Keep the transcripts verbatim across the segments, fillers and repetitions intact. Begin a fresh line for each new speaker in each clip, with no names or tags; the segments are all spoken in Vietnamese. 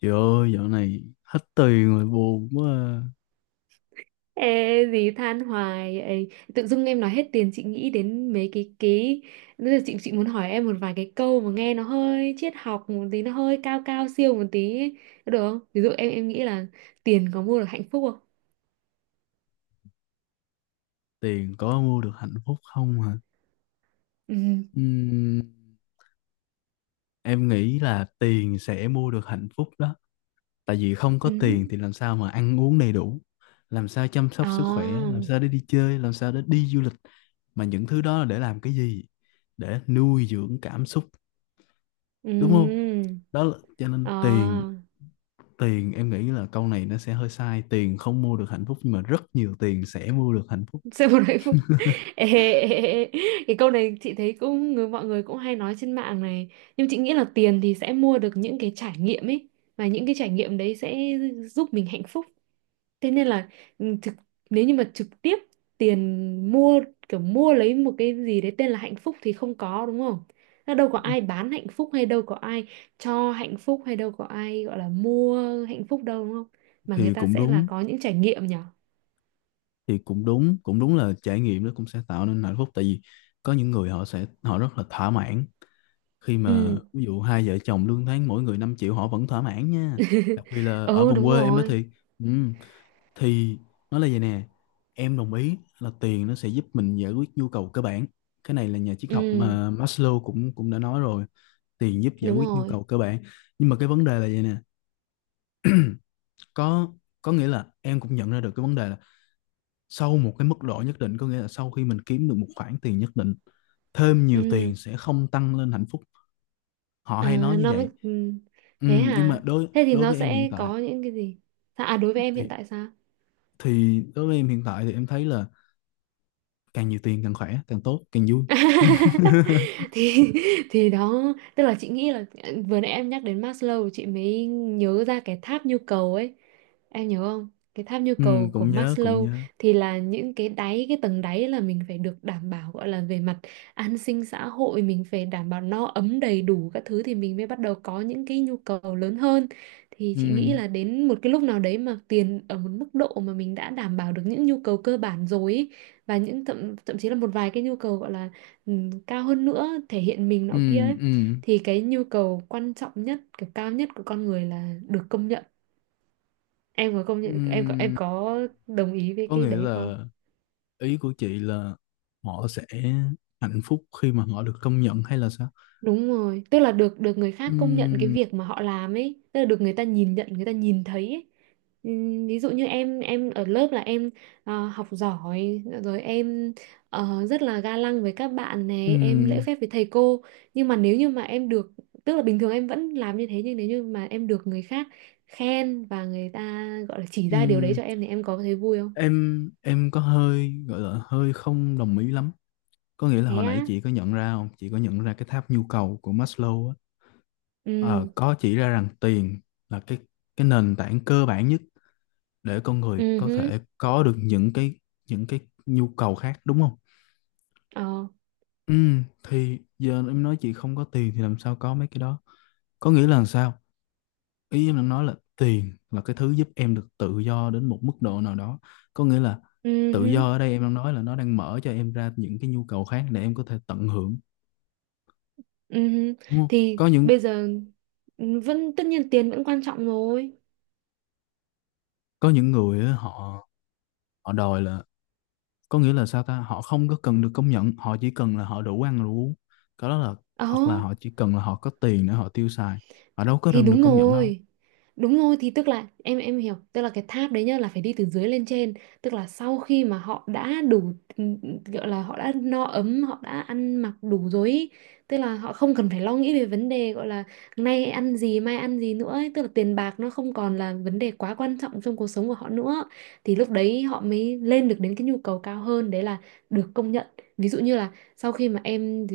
Trời ơi, dạo này hết tiền rồi buồn quá à.
Ê, gì than hoài ấy. Tự dưng em nói hết tiền chị nghĩ đến mấy cái cái bây giờ chị chị muốn hỏi em một vài cái câu mà nghe nó hơi triết học một tí, nó hơi cao cao siêu một tí ấy. Có được không? Ví dụ em em nghĩ là tiền có mua được hạnh phúc không?
Tiền có mua được hạnh phúc không hả?
Ừ.
Ừm, em nghĩ là tiền sẽ mua được hạnh phúc đó. Tại vì không có
Ừ.
tiền thì làm sao mà ăn uống đầy đủ, làm sao chăm sóc sức khỏe,
À.
làm sao để đi chơi, làm sao để đi du lịch. Mà những thứ đó là để làm cái gì? Để nuôi dưỡng cảm xúc, đúng không?
Ừ.
Đó là, cho nên tiền,
À.
tiền em nghĩ là câu này nó sẽ hơi sai. Tiền không mua được hạnh phúc nhưng mà rất nhiều tiền sẽ mua được hạnh phúc.
Seguro hạnh phúc. Ê, ê, ê, ê. Cái câu này chị thấy cũng người mọi người cũng hay nói trên mạng này. Nhưng chị nghĩ là tiền thì sẽ mua được những cái trải nghiệm ấy và những cái trải nghiệm đấy sẽ giúp mình hạnh phúc. Thế nên là ừ, thực nếu như mà trực tiếp tiền mua kiểu mua lấy một cái gì đấy tên là hạnh phúc thì không có, đúng không? Nó đâu có ai bán hạnh phúc hay đâu có ai cho hạnh phúc hay đâu có ai gọi là mua hạnh phúc đâu, đúng không? Mà người
Thì
ta
cũng
sẽ là
đúng
có những trải nghiệm nhở?
thì cũng đúng cũng đúng là trải nghiệm nó cũng sẽ tạo nên hạnh phúc, tại vì có những người họ sẽ họ rất là thỏa mãn. Khi mà
Ừ.
ví dụ hai vợ chồng lương tháng mỗi người năm triệu họ vẫn thỏa mãn nha, đặc biệt là ở
Ừ,
vùng
đúng
quê em đó
rồi.
thì ừ, thì nó là vậy nè. Em đồng ý là tiền nó sẽ giúp mình giải quyết nhu cầu cơ bản, cái này là nhà triết học
Ừ,
mà Maslow cũng cũng đã nói rồi, tiền giúp giải
đúng
quyết nhu
rồi.
cầu cơ bản. Nhưng mà cái vấn đề là vậy nè, có có nghĩa là em cũng nhận ra được cái vấn đề là sau một cái mức độ nhất định, có nghĩa là sau khi mình kiếm được một khoản tiền nhất định, thêm nhiều
Ừ.
tiền sẽ không tăng lên hạnh phúc, họ
À,
hay nói như
nó mới
vậy.
ừ.
Ừ,
Thế
nhưng mà
hả?
đối
Thế thì
đối
nó
với em hiện
sẽ
tại
có những cái gì? Sao- à, đối với em hiện
thì
tại sao?
thì đối với em hiện tại thì em thấy là càng nhiều tiền càng khỏe càng tốt càng vui.
thì thì đó, tức là chị nghĩ là, ờ, vừa nãy em nhắc đến Maslow chị mới nhớ ra cái tháp nhu cầu ấy, em nhớ không, cái tháp nhu
Ừ,
cầu của
cũng nhớ cũng
Maslow.
nhớ.
Thì là những cái đáy cái tầng đáy là mình phải được đảm bảo, gọi là về mặt an sinh xã hội, mình phải đảm bảo no ấm đầy đủ các thứ thì mình mới bắt đầu có những cái nhu cầu lớn hơn. Thì
Ừ,
chị nghĩ là đến một cái lúc nào đấy mà tiền ở một mức độ mà mình đã đảm bảo được những nhu cầu cơ bản rồi ấy, và những thậm thậm chí là một vài cái nhu cầu gọi là, ừm, cao hơn nữa, thể hiện mình
ừ,
nọ kia ấy,
ừ,
thì cái nhu cầu quan trọng nhất, cái cao nhất của con người là được công nhận. em có công nhận em có em
ừ.
có đồng ý với
Có
cái
nghĩa
đấy không?
là ý của chị là họ sẽ hạnh phúc khi mà họ được công nhận hay là sao?
Đúng rồi, tức là được được người khác công nhận cái
Ừ,
việc mà họ làm ấy, tức là được người ta nhìn nhận, người ta nhìn thấy ấy. Ừm, Ví dụ như em em ở lớp là em ờ, học giỏi rồi, em ờ, rất là ga lăng với các bạn
ừ.
này, em lễ phép với thầy cô. Nhưng mà nếu như mà em được, tức là bình thường em vẫn làm như thế, nhưng nếu như mà em được người khác khen và người ta gọi là chỉ ra điều đấy
Ừm,
cho em thì em có thấy vui không?
em em có hơi gọi là hơi không đồng ý lắm. Có nghĩa là
Thế
hồi nãy
á.
chị có nhận ra không? Chị có nhận ra cái tháp nhu cầu của Maslow á. Ờ,
Ừ.
có chỉ ra rằng tiền là cái cái nền tảng cơ bản nhất để con người
Ừ
có
hứ.
thể có được những cái những cái nhu cầu khác đúng không?
Ờ.
Ừ, thì giờ em nói chị không có tiền thì làm sao có mấy cái đó? Có nghĩa là làm sao? Ý em đang nói là tiền là cái thứ giúp em được tự do đến một mức độ nào đó. Có nghĩa là
Ừ.
tự do ở đây em đang nói là nó đang mở cho em ra những cái nhu cầu khác để em có thể tận hưởng,
Ừm,
đúng không?
Thì
có những
bây giờ vẫn tất nhiên tiền vẫn quan trọng rồi.
có những người á, họ họ đòi là, có nghĩa là sao ta, họ không có cần được công nhận, họ chỉ cần là họ đủ ăn đủ uống, cái đó là,
Ờ,
hoặc là họ chỉ cần là họ có tiền để họ tiêu xài, họ đâu có
thì
cần được
đúng
công nhận đâu.
rồi, đúng rồi, thì tức là em em hiểu, tức là cái tháp đấy nhá là phải đi từ dưới lên trên, tức là sau khi mà họ đã đủ, gọi là họ đã no ấm, họ đã ăn mặc đủ rồi ý, tức là họ không cần phải lo nghĩ về vấn đề gọi là nay ăn gì mai ăn gì nữa ấy, tức là tiền bạc nó không còn là vấn đề quá quan trọng trong cuộc sống của họ nữa, thì lúc đấy họ mới lên được đến cái nhu cầu cao hơn, đấy là được công nhận. Ví dụ như là sau khi mà em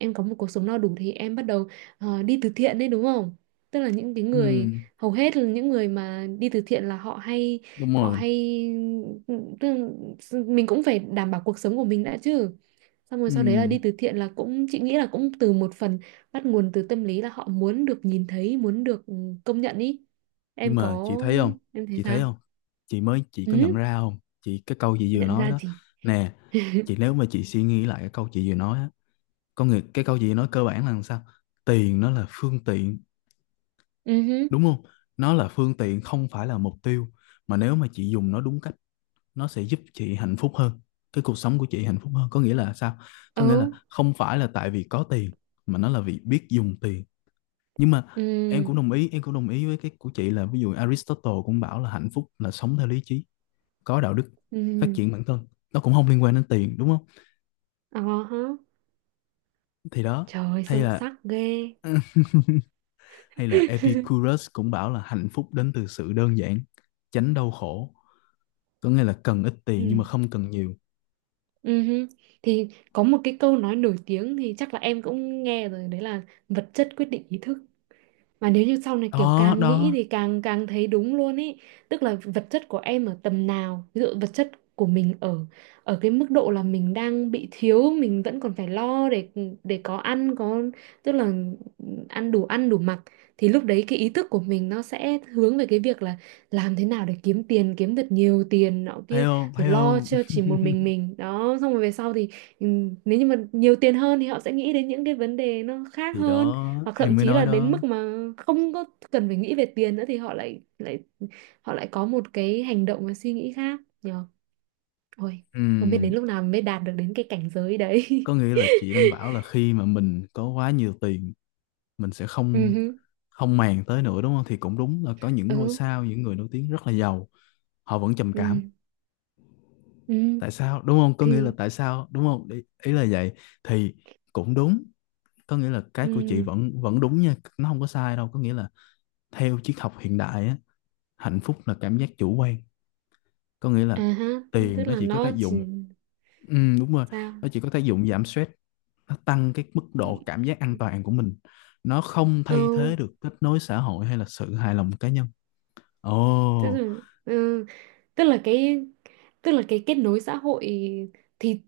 em có một cuộc sống no đủ thì em bắt đầu, ờ, đi từ thiện đấy, đúng không? Tức là những cái
Ừ,
người hầu hết là những người mà đi từ thiện là họ hay
đúng
họ
rồi.
hay tức là mình cũng phải đảm bảo cuộc sống của mình đã chứ, xong rồi sau đấy là
Ừ.
đi từ thiện là cũng, chị nghĩ là cũng từ một phần bắt nguồn từ tâm lý là họ muốn được nhìn thấy, muốn được ừ, công nhận ý.
Nhưng
em
mà chị
có
thấy không,
em thấy
chị thấy
sao?
không, chị mới chị có nhận
Ừ.
ra không chị, cái câu chị vừa
Nhận
nói
ra
đó
gì?
nè. Chị, nếu mà chị suy nghĩ lại cái câu chị vừa nói á, có nghĩa cái câu chị nói cơ bản là làm sao, tiền nó là phương tiện,
Ừ hứ.
đúng không? Nó là phương tiện không phải là mục tiêu, mà nếu mà chị dùng nó đúng cách nó sẽ giúp chị hạnh phúc hơn, cái cuộc sống của chị hạnh phúc hơn. Có nghĩa là sao? Có nghĩa là
Ừ.
không phải là tại vì có tiền mà nó là vì biết dùng tiền. Nhưng mà em
Ừ.
cũng đồng ý em cũng đồng ý với cái của chị là ví dụ Aristotle cũng bảo là hạnh phúc là sống theo lý trí, có đạo đức,
Ừ.
phát
Ừ.
triển bản thân, nó cũng không liên quan đến tiền đúng không?
Ờ hả.
Thì đó,
Trời,
hay
sâu
là
sắc ghê.
hay là Epicurus cũng bảo là hạnh phúc đến từ sự đơn giản, tránh đau khổ, có nghĩa là cần ít tiền
Ừ.
nhưng mà không cần nhiều.
Ừ hứ. Thì có một cái câu nói nổi tiếng thì chắc là em cũng nghe rồi, đấy là vật chất quyết định ý thức, mà nếu như sau này kiểu
Đó
càng nghĩ
đó,
thì càng càng thấy đúng luôn ý. Tức là vật chất của em ở tầm nào, ví dụ vật chất của mình ở ở cái mức độ là mình đang bị thiếu, mình vẫn còn phải lo để để có ăn có, tức là ăn đủ ăn đủ mặc, thì lúc đấy cái ý thức của mình nó sẽ hướng về cái việc là làm thế nào để kiếm tiền, kiếm thật nhiều tiền nọ
thấy
kia,
không
rồi
thấy
lo
không.
cho chỉ một mình mình. Đó, xong rồi về sau thì, ừ, nếu như mà nhiều tiền hơn thì họ sẽ nghĩ đến những cái vấn đề nó khác
Thì
hơn,
đó
hoặc
em
thậm
mới
chí
nói
là đến
đó.
mức mà không có cần phải nghĩ về tiền nữa thì họ lại lại họ lại có một cái hành động và suy nghĩ khác nhờ. Ôi, không biết
Ừm,
đến lúc nào mới đạt được đến cái cảnh giới đấy.
có nghĩa là chị đang bảo là khi mà mình có quá nhiều tiền mình sẽ
Ừ
không
hứ.
không màng tới nữa đúng không? Thì cũng đúng, là có những ngôi
Ừ.
sao, những người nổi tiếng rất là giàu họ vẫn trầm cảm.
Ừ. Ừ.
Tại sao đúng không, có nghĩa là
Thì
tại sao đúng không, ý, ý là vậy. Thì cũng đúng, có nghĩa là cái của chị
ừ.
vẫn vẫn đúng nha, nó không có sai đâu. Có nghĩa là theo triết học hiện đại á, hạnh phúc là cảm giác chủ quan. Có nghĩa là
À ha.
tiền
Tức
nó
là
chỉ có tác
nó chỉ
dụng, ừ, đúng rồi,
sao?
nó chỉ có tác dụng giảm stress, nó tăng cái mức
Ừ.
độ cảm giác an toàn của mình, nó không thay thế
Ừ.
được kết nối xã hội hay là sự hài lòng cá nhân.
Tức
Ồ.
là ừ, tức là cái tức là cái kết nối xã hội, thì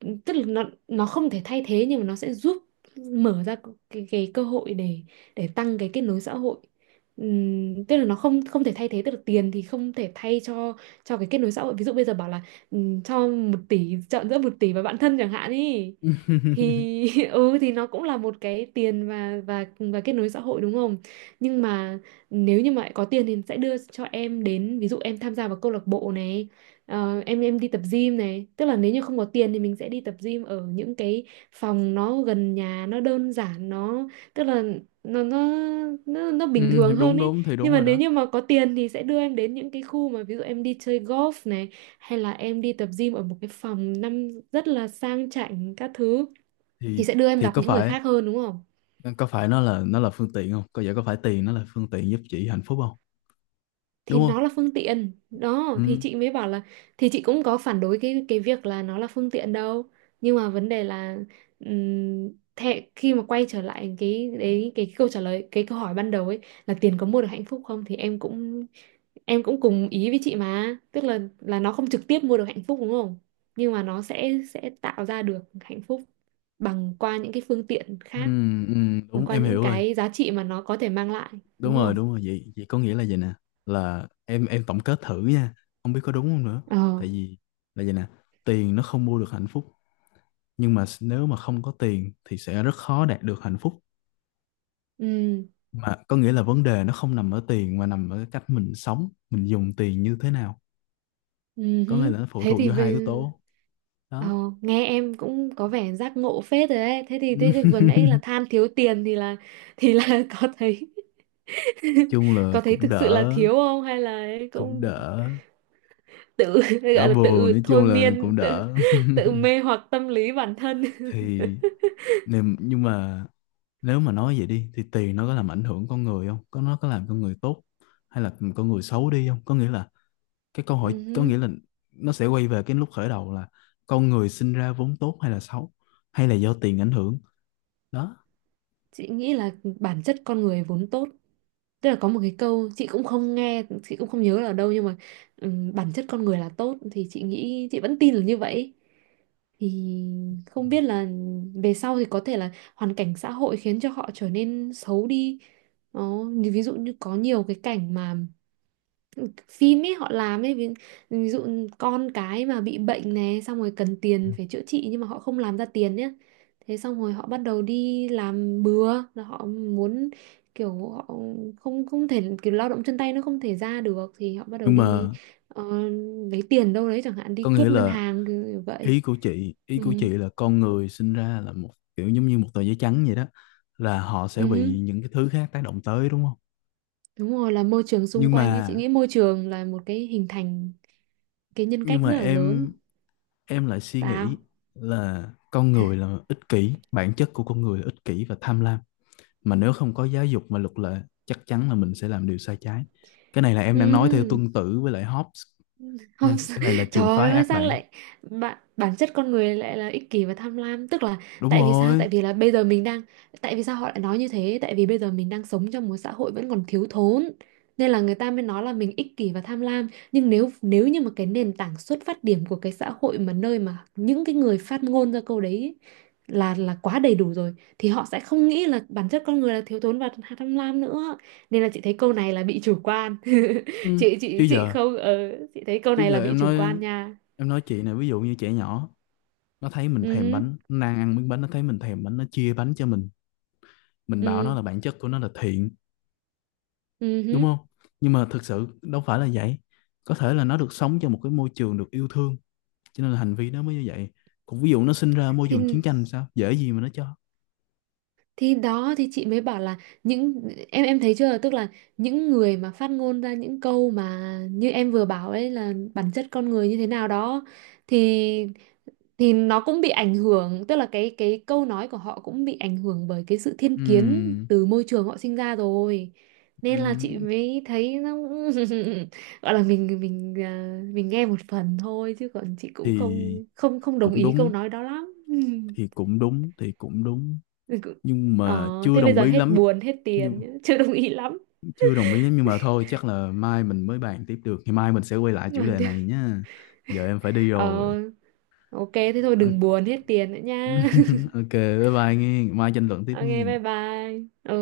tức là nó nó không thể thay thế nhưng mà nó sẽ giúp mở ra cái, cái cơ hội để để tăng cái kết nối xã hội. Ừm, tức là nó không không thể thay thế, tức là tiền thì không thể thay cho cho cái kết nối xã hội. Ví dụ bây giờ bảo là, ừm, cho một tỷ, chọn giữa một tỷ và bạn thân chẳng hạn ý, thì ừ, thì nó cũng là một cái tiền và và và kết nối xã hội, đúng không? Nhưng mà nếu như mà có tiền thì sẽ đưa cho em đến, ví dụ em tham gia vào câu lạc bộ này, ờ, em em đi tập gym này, tức là nếu như không có tiền thì mình sẽ đi tập gym ở những cái phòng nó gần nhà, nó đơn giản, nó, tức là nó nó nó, nó
Ừ,
bình thường hơn
đúng
ấy.
đúng thì
Nhưng
đúng
mà
rồi
nếu
đó.
như mà có tiền thì sẽ đưa em đến những cái khu mà ví dụ em đi chơi golf này, hay là em đi tập gym ở một cái phòng năm rất là sang chảnh các thứ, thì
Thì
sẽ đưa em
thì
gặp
có
những người
phải
khác hơn, đúng không?
có phải nó là nó là phương tiện không? Có vậy có phải tiền nó là phương tiện giúp chị hạnh phúc không?
Thì
Đúng
nó
không?
là phương tiện đó, thì
Ừ.
chị mới bảo là, thì chị cũng có phản đối cái cái việc là nó là phương tiện đâu, nhưng mà vấn đề là, ừm, thế khi mà quay trở lại cái đấy cái, câu trả lời cái câu hỏi ban đầu ấy, là tiền có mua được hạnh phúc không, thì em cũng em cũng cùng ý với chị mà, tức là là nó không trực tiếp mua được hạnh phúc, đúng không, nhưng mà nó sẽ sẽ tạo ra được hạnh phúc bằng qua những cái phương tiện
Ừ,
khác,
ừ,
bằng
đúng
qua
em
những
hiểu rồi.
cái giá trị mà nó có thể mang lại, đúng
Đúng rồi,
không?
đúng rồi. Vậy vậy có nghĩa là vậy nè, là em em tổng kết thử nha, không biết có đúng không nữa.
Ờ.
Tại vì là vậy nè, tiền nó không mua được hạnh phúc, nhưng mà nếu mà không có tiền thì sẽ rất khó đạt được hạnh phúc.
Ừ.
Mà có nghĩa là vấn đề nó không nằm ở tiền mà nằm ở cái cách mình sống, mình dùng tiền như thế nào,
Ừ
có nghĩa
hứ.
là nó phụ
Thế
thuộc
thì
vô hai yếu
bây-
tố
ờ,
đó.
nghe em cũng có vẻ giác ngộ phết rồi đấy. Thế thì, thế thì vừa nãy là than thiếu tiền thì là thì là có thấy
Chung là
có thấy
cũng
thực sự là
đỡ,
thiếu không hay là ấy
cũng
cũng
đỡ,
tự
đỡ
gọi là
buồn,
tự
nói chung
thôi
là
miên,
cũng
tự
đỡ.
tự mê hoặc tâm lý bản thân.
Thì niềm, nhưng mà nếu mà nói vậy đi thì tiền nó có làm ảnh hưởng con người không, có nó có làm con người tốt hay là con người xấu đi không, có nghĩa là cái câu
Ừ
hỏi có
hứ.
nghĩa là nó sẽ quay về cái lúc khởi đầu là con người sinh ra vốn tốt hay là xấu, hay là do tiền ảnh hưởng. Đó,
Chị nghĩ là bản chất con người vốn tốt, tức là có một cái câu chị cũng không nghe, chị cũng không nhớ là ở đâu, nhưng mà, ừm, bản chất con người là tốt thì chị nghĩ chị vẫn tin là như vậy. Thì không biết là về sau thì có thể là hoàn cảnh xã hội khiến cho họ trở nên xấu đi. Đó, như ví dụ như có nhiều cái cảnh mà phim ấy họ làm ấy, ví, ví dụ con cái mà bị bệnh này, xong rồi cần tiền phải chữa trị nhưng mà họ không làm ra tiền nhé, thế xong rồi họ bắt đầu đi làm bừa là họ muốn, kiểu họ không không thể, kiểu lao động chân tay nó không thể ra được thì họ bắt đầu
nhưng
đi,
mà
ờ, lấy tiền đâu đấy chẳng hạn, đi
có
cướp
nghĩa
ngân
là
hàng kiểu vậy.
ý của chị ý
Ừ.
của chị là con người sinh ra là một kiểu giống như một tờ giấy trắng vậy đó, là họ sẽ
Ừ.
bị những cái thứ khác tác động tới đúng không?
Đúng rồi, là môi trường xung
nhưng
quanh ấy, chị
mà
nghĩ môi trường là một cái hình thành cái nhân
nhưng
cách
mà
rất là lớn.
em em lại suy nghĩ
Sao?
là con người là ích kỷ, bản chất của con người là ích kỷ và tham lam, mà nếu không có giáo dục và luật lệ chắc chắn là mình sẽ làm điều sai trái. Cái này là em đang nói theo
Ừ.
Tuân Tử với lại Hobbes nha,
Không, sao-
cái này là trường
trời
phái
ơi,
ác
sao
bản.
lại bạn bản chất con người lại là ích kỷ và tham lam, tức là
Đúng
tại vì sao,
rồi.
tại vì là bây giờ mình đang, tại vì sao họ lại nói như thế, tại vì bây giờ mình đang sống trong một xã hội vẫn còn thiếu thốn nên là người ta mới nói là mình ích kỷ và tham lam. Nhưng nếu nếu như mà cái nền tảng xuất phát điểm của cái xã hội mà nơi mà những cái người phát ngôn ra câu đấy ấy, là là quá đầy đủ rồi thì họ sẽ không nghĩ là bản chất con người là thiếu thốn và tham lam nữa, nên là chị thấy câu này là bị chủ quan.
Ừ.
chị chị
chứ
chị
giờ
không, ờ, chị thấy câu
chứ
này là
giờ
bị
em
chủ
nói
quan nha.
em nói chị này, ví dụ như trẻ nhỏ, nó thấy mình
Ừ
thèm
hứ.
bánh, nó đang ăn miếng bánh, nó thấy mình thèm bánh, nó chia bánh cho mình mình bảo
Ừ.
nó là bản chất của nó là thiện
Ừ
đúng
hứ.
không? Nhưng mà thực sự đâu phải là vậy, có thể là nó được sống trong một cái môi trường được yêu thương cho nên là hành vi nó mới như vậy, còn ví dụ nó sinh ra môi trường
thì
chiến tranh sao dễ gì mà nó cho.
thì đó, thì chị mới bảo là, những em em thấy chưa, tức là những người mà phát ngôn ra những câu mà như em vừa bảo ấy là bản chất con người như thế nào đó, thì thì nó cũng bị ảnh hưởng, tức là cái cái câu nói của họ cũng bị ảnh hưởng bởi cái sự thiên kiến
Ừm,
từ môi trường họ sinh ra rồi, nên là chị
ừm,
mới thấy nó cũng gọi là mình mình à, mình nghe một phần thôi chứ còn chị cũng
thì
không không không đồng
cũng
ý câu
đúng
nói đó lắm.
thì cũng đúng thì cũng đúng
Mình cũng-
nhưng
ờ,
mà chưa
Thế bây
đồng
giờ
ý
hết
lắm
buồn hết tiền
nhưng
nhá. Chưa đồng ý lắm.
chưa đồng ý lắm, nhưng mà thôi chắc là mai mình mới bàn tiếp được thì mai mình sẽ quay lại chủ
Mà
đề này
thế-
nhá, giờ em phải đi
ờ,
rồi.
ok, thế thôi đừng
Ok,
buồn hết tiền nữa nha.
ok, bye bye nghe. Mai tranh luận tiếp
Ok
nghe.
bye bye. Ừ.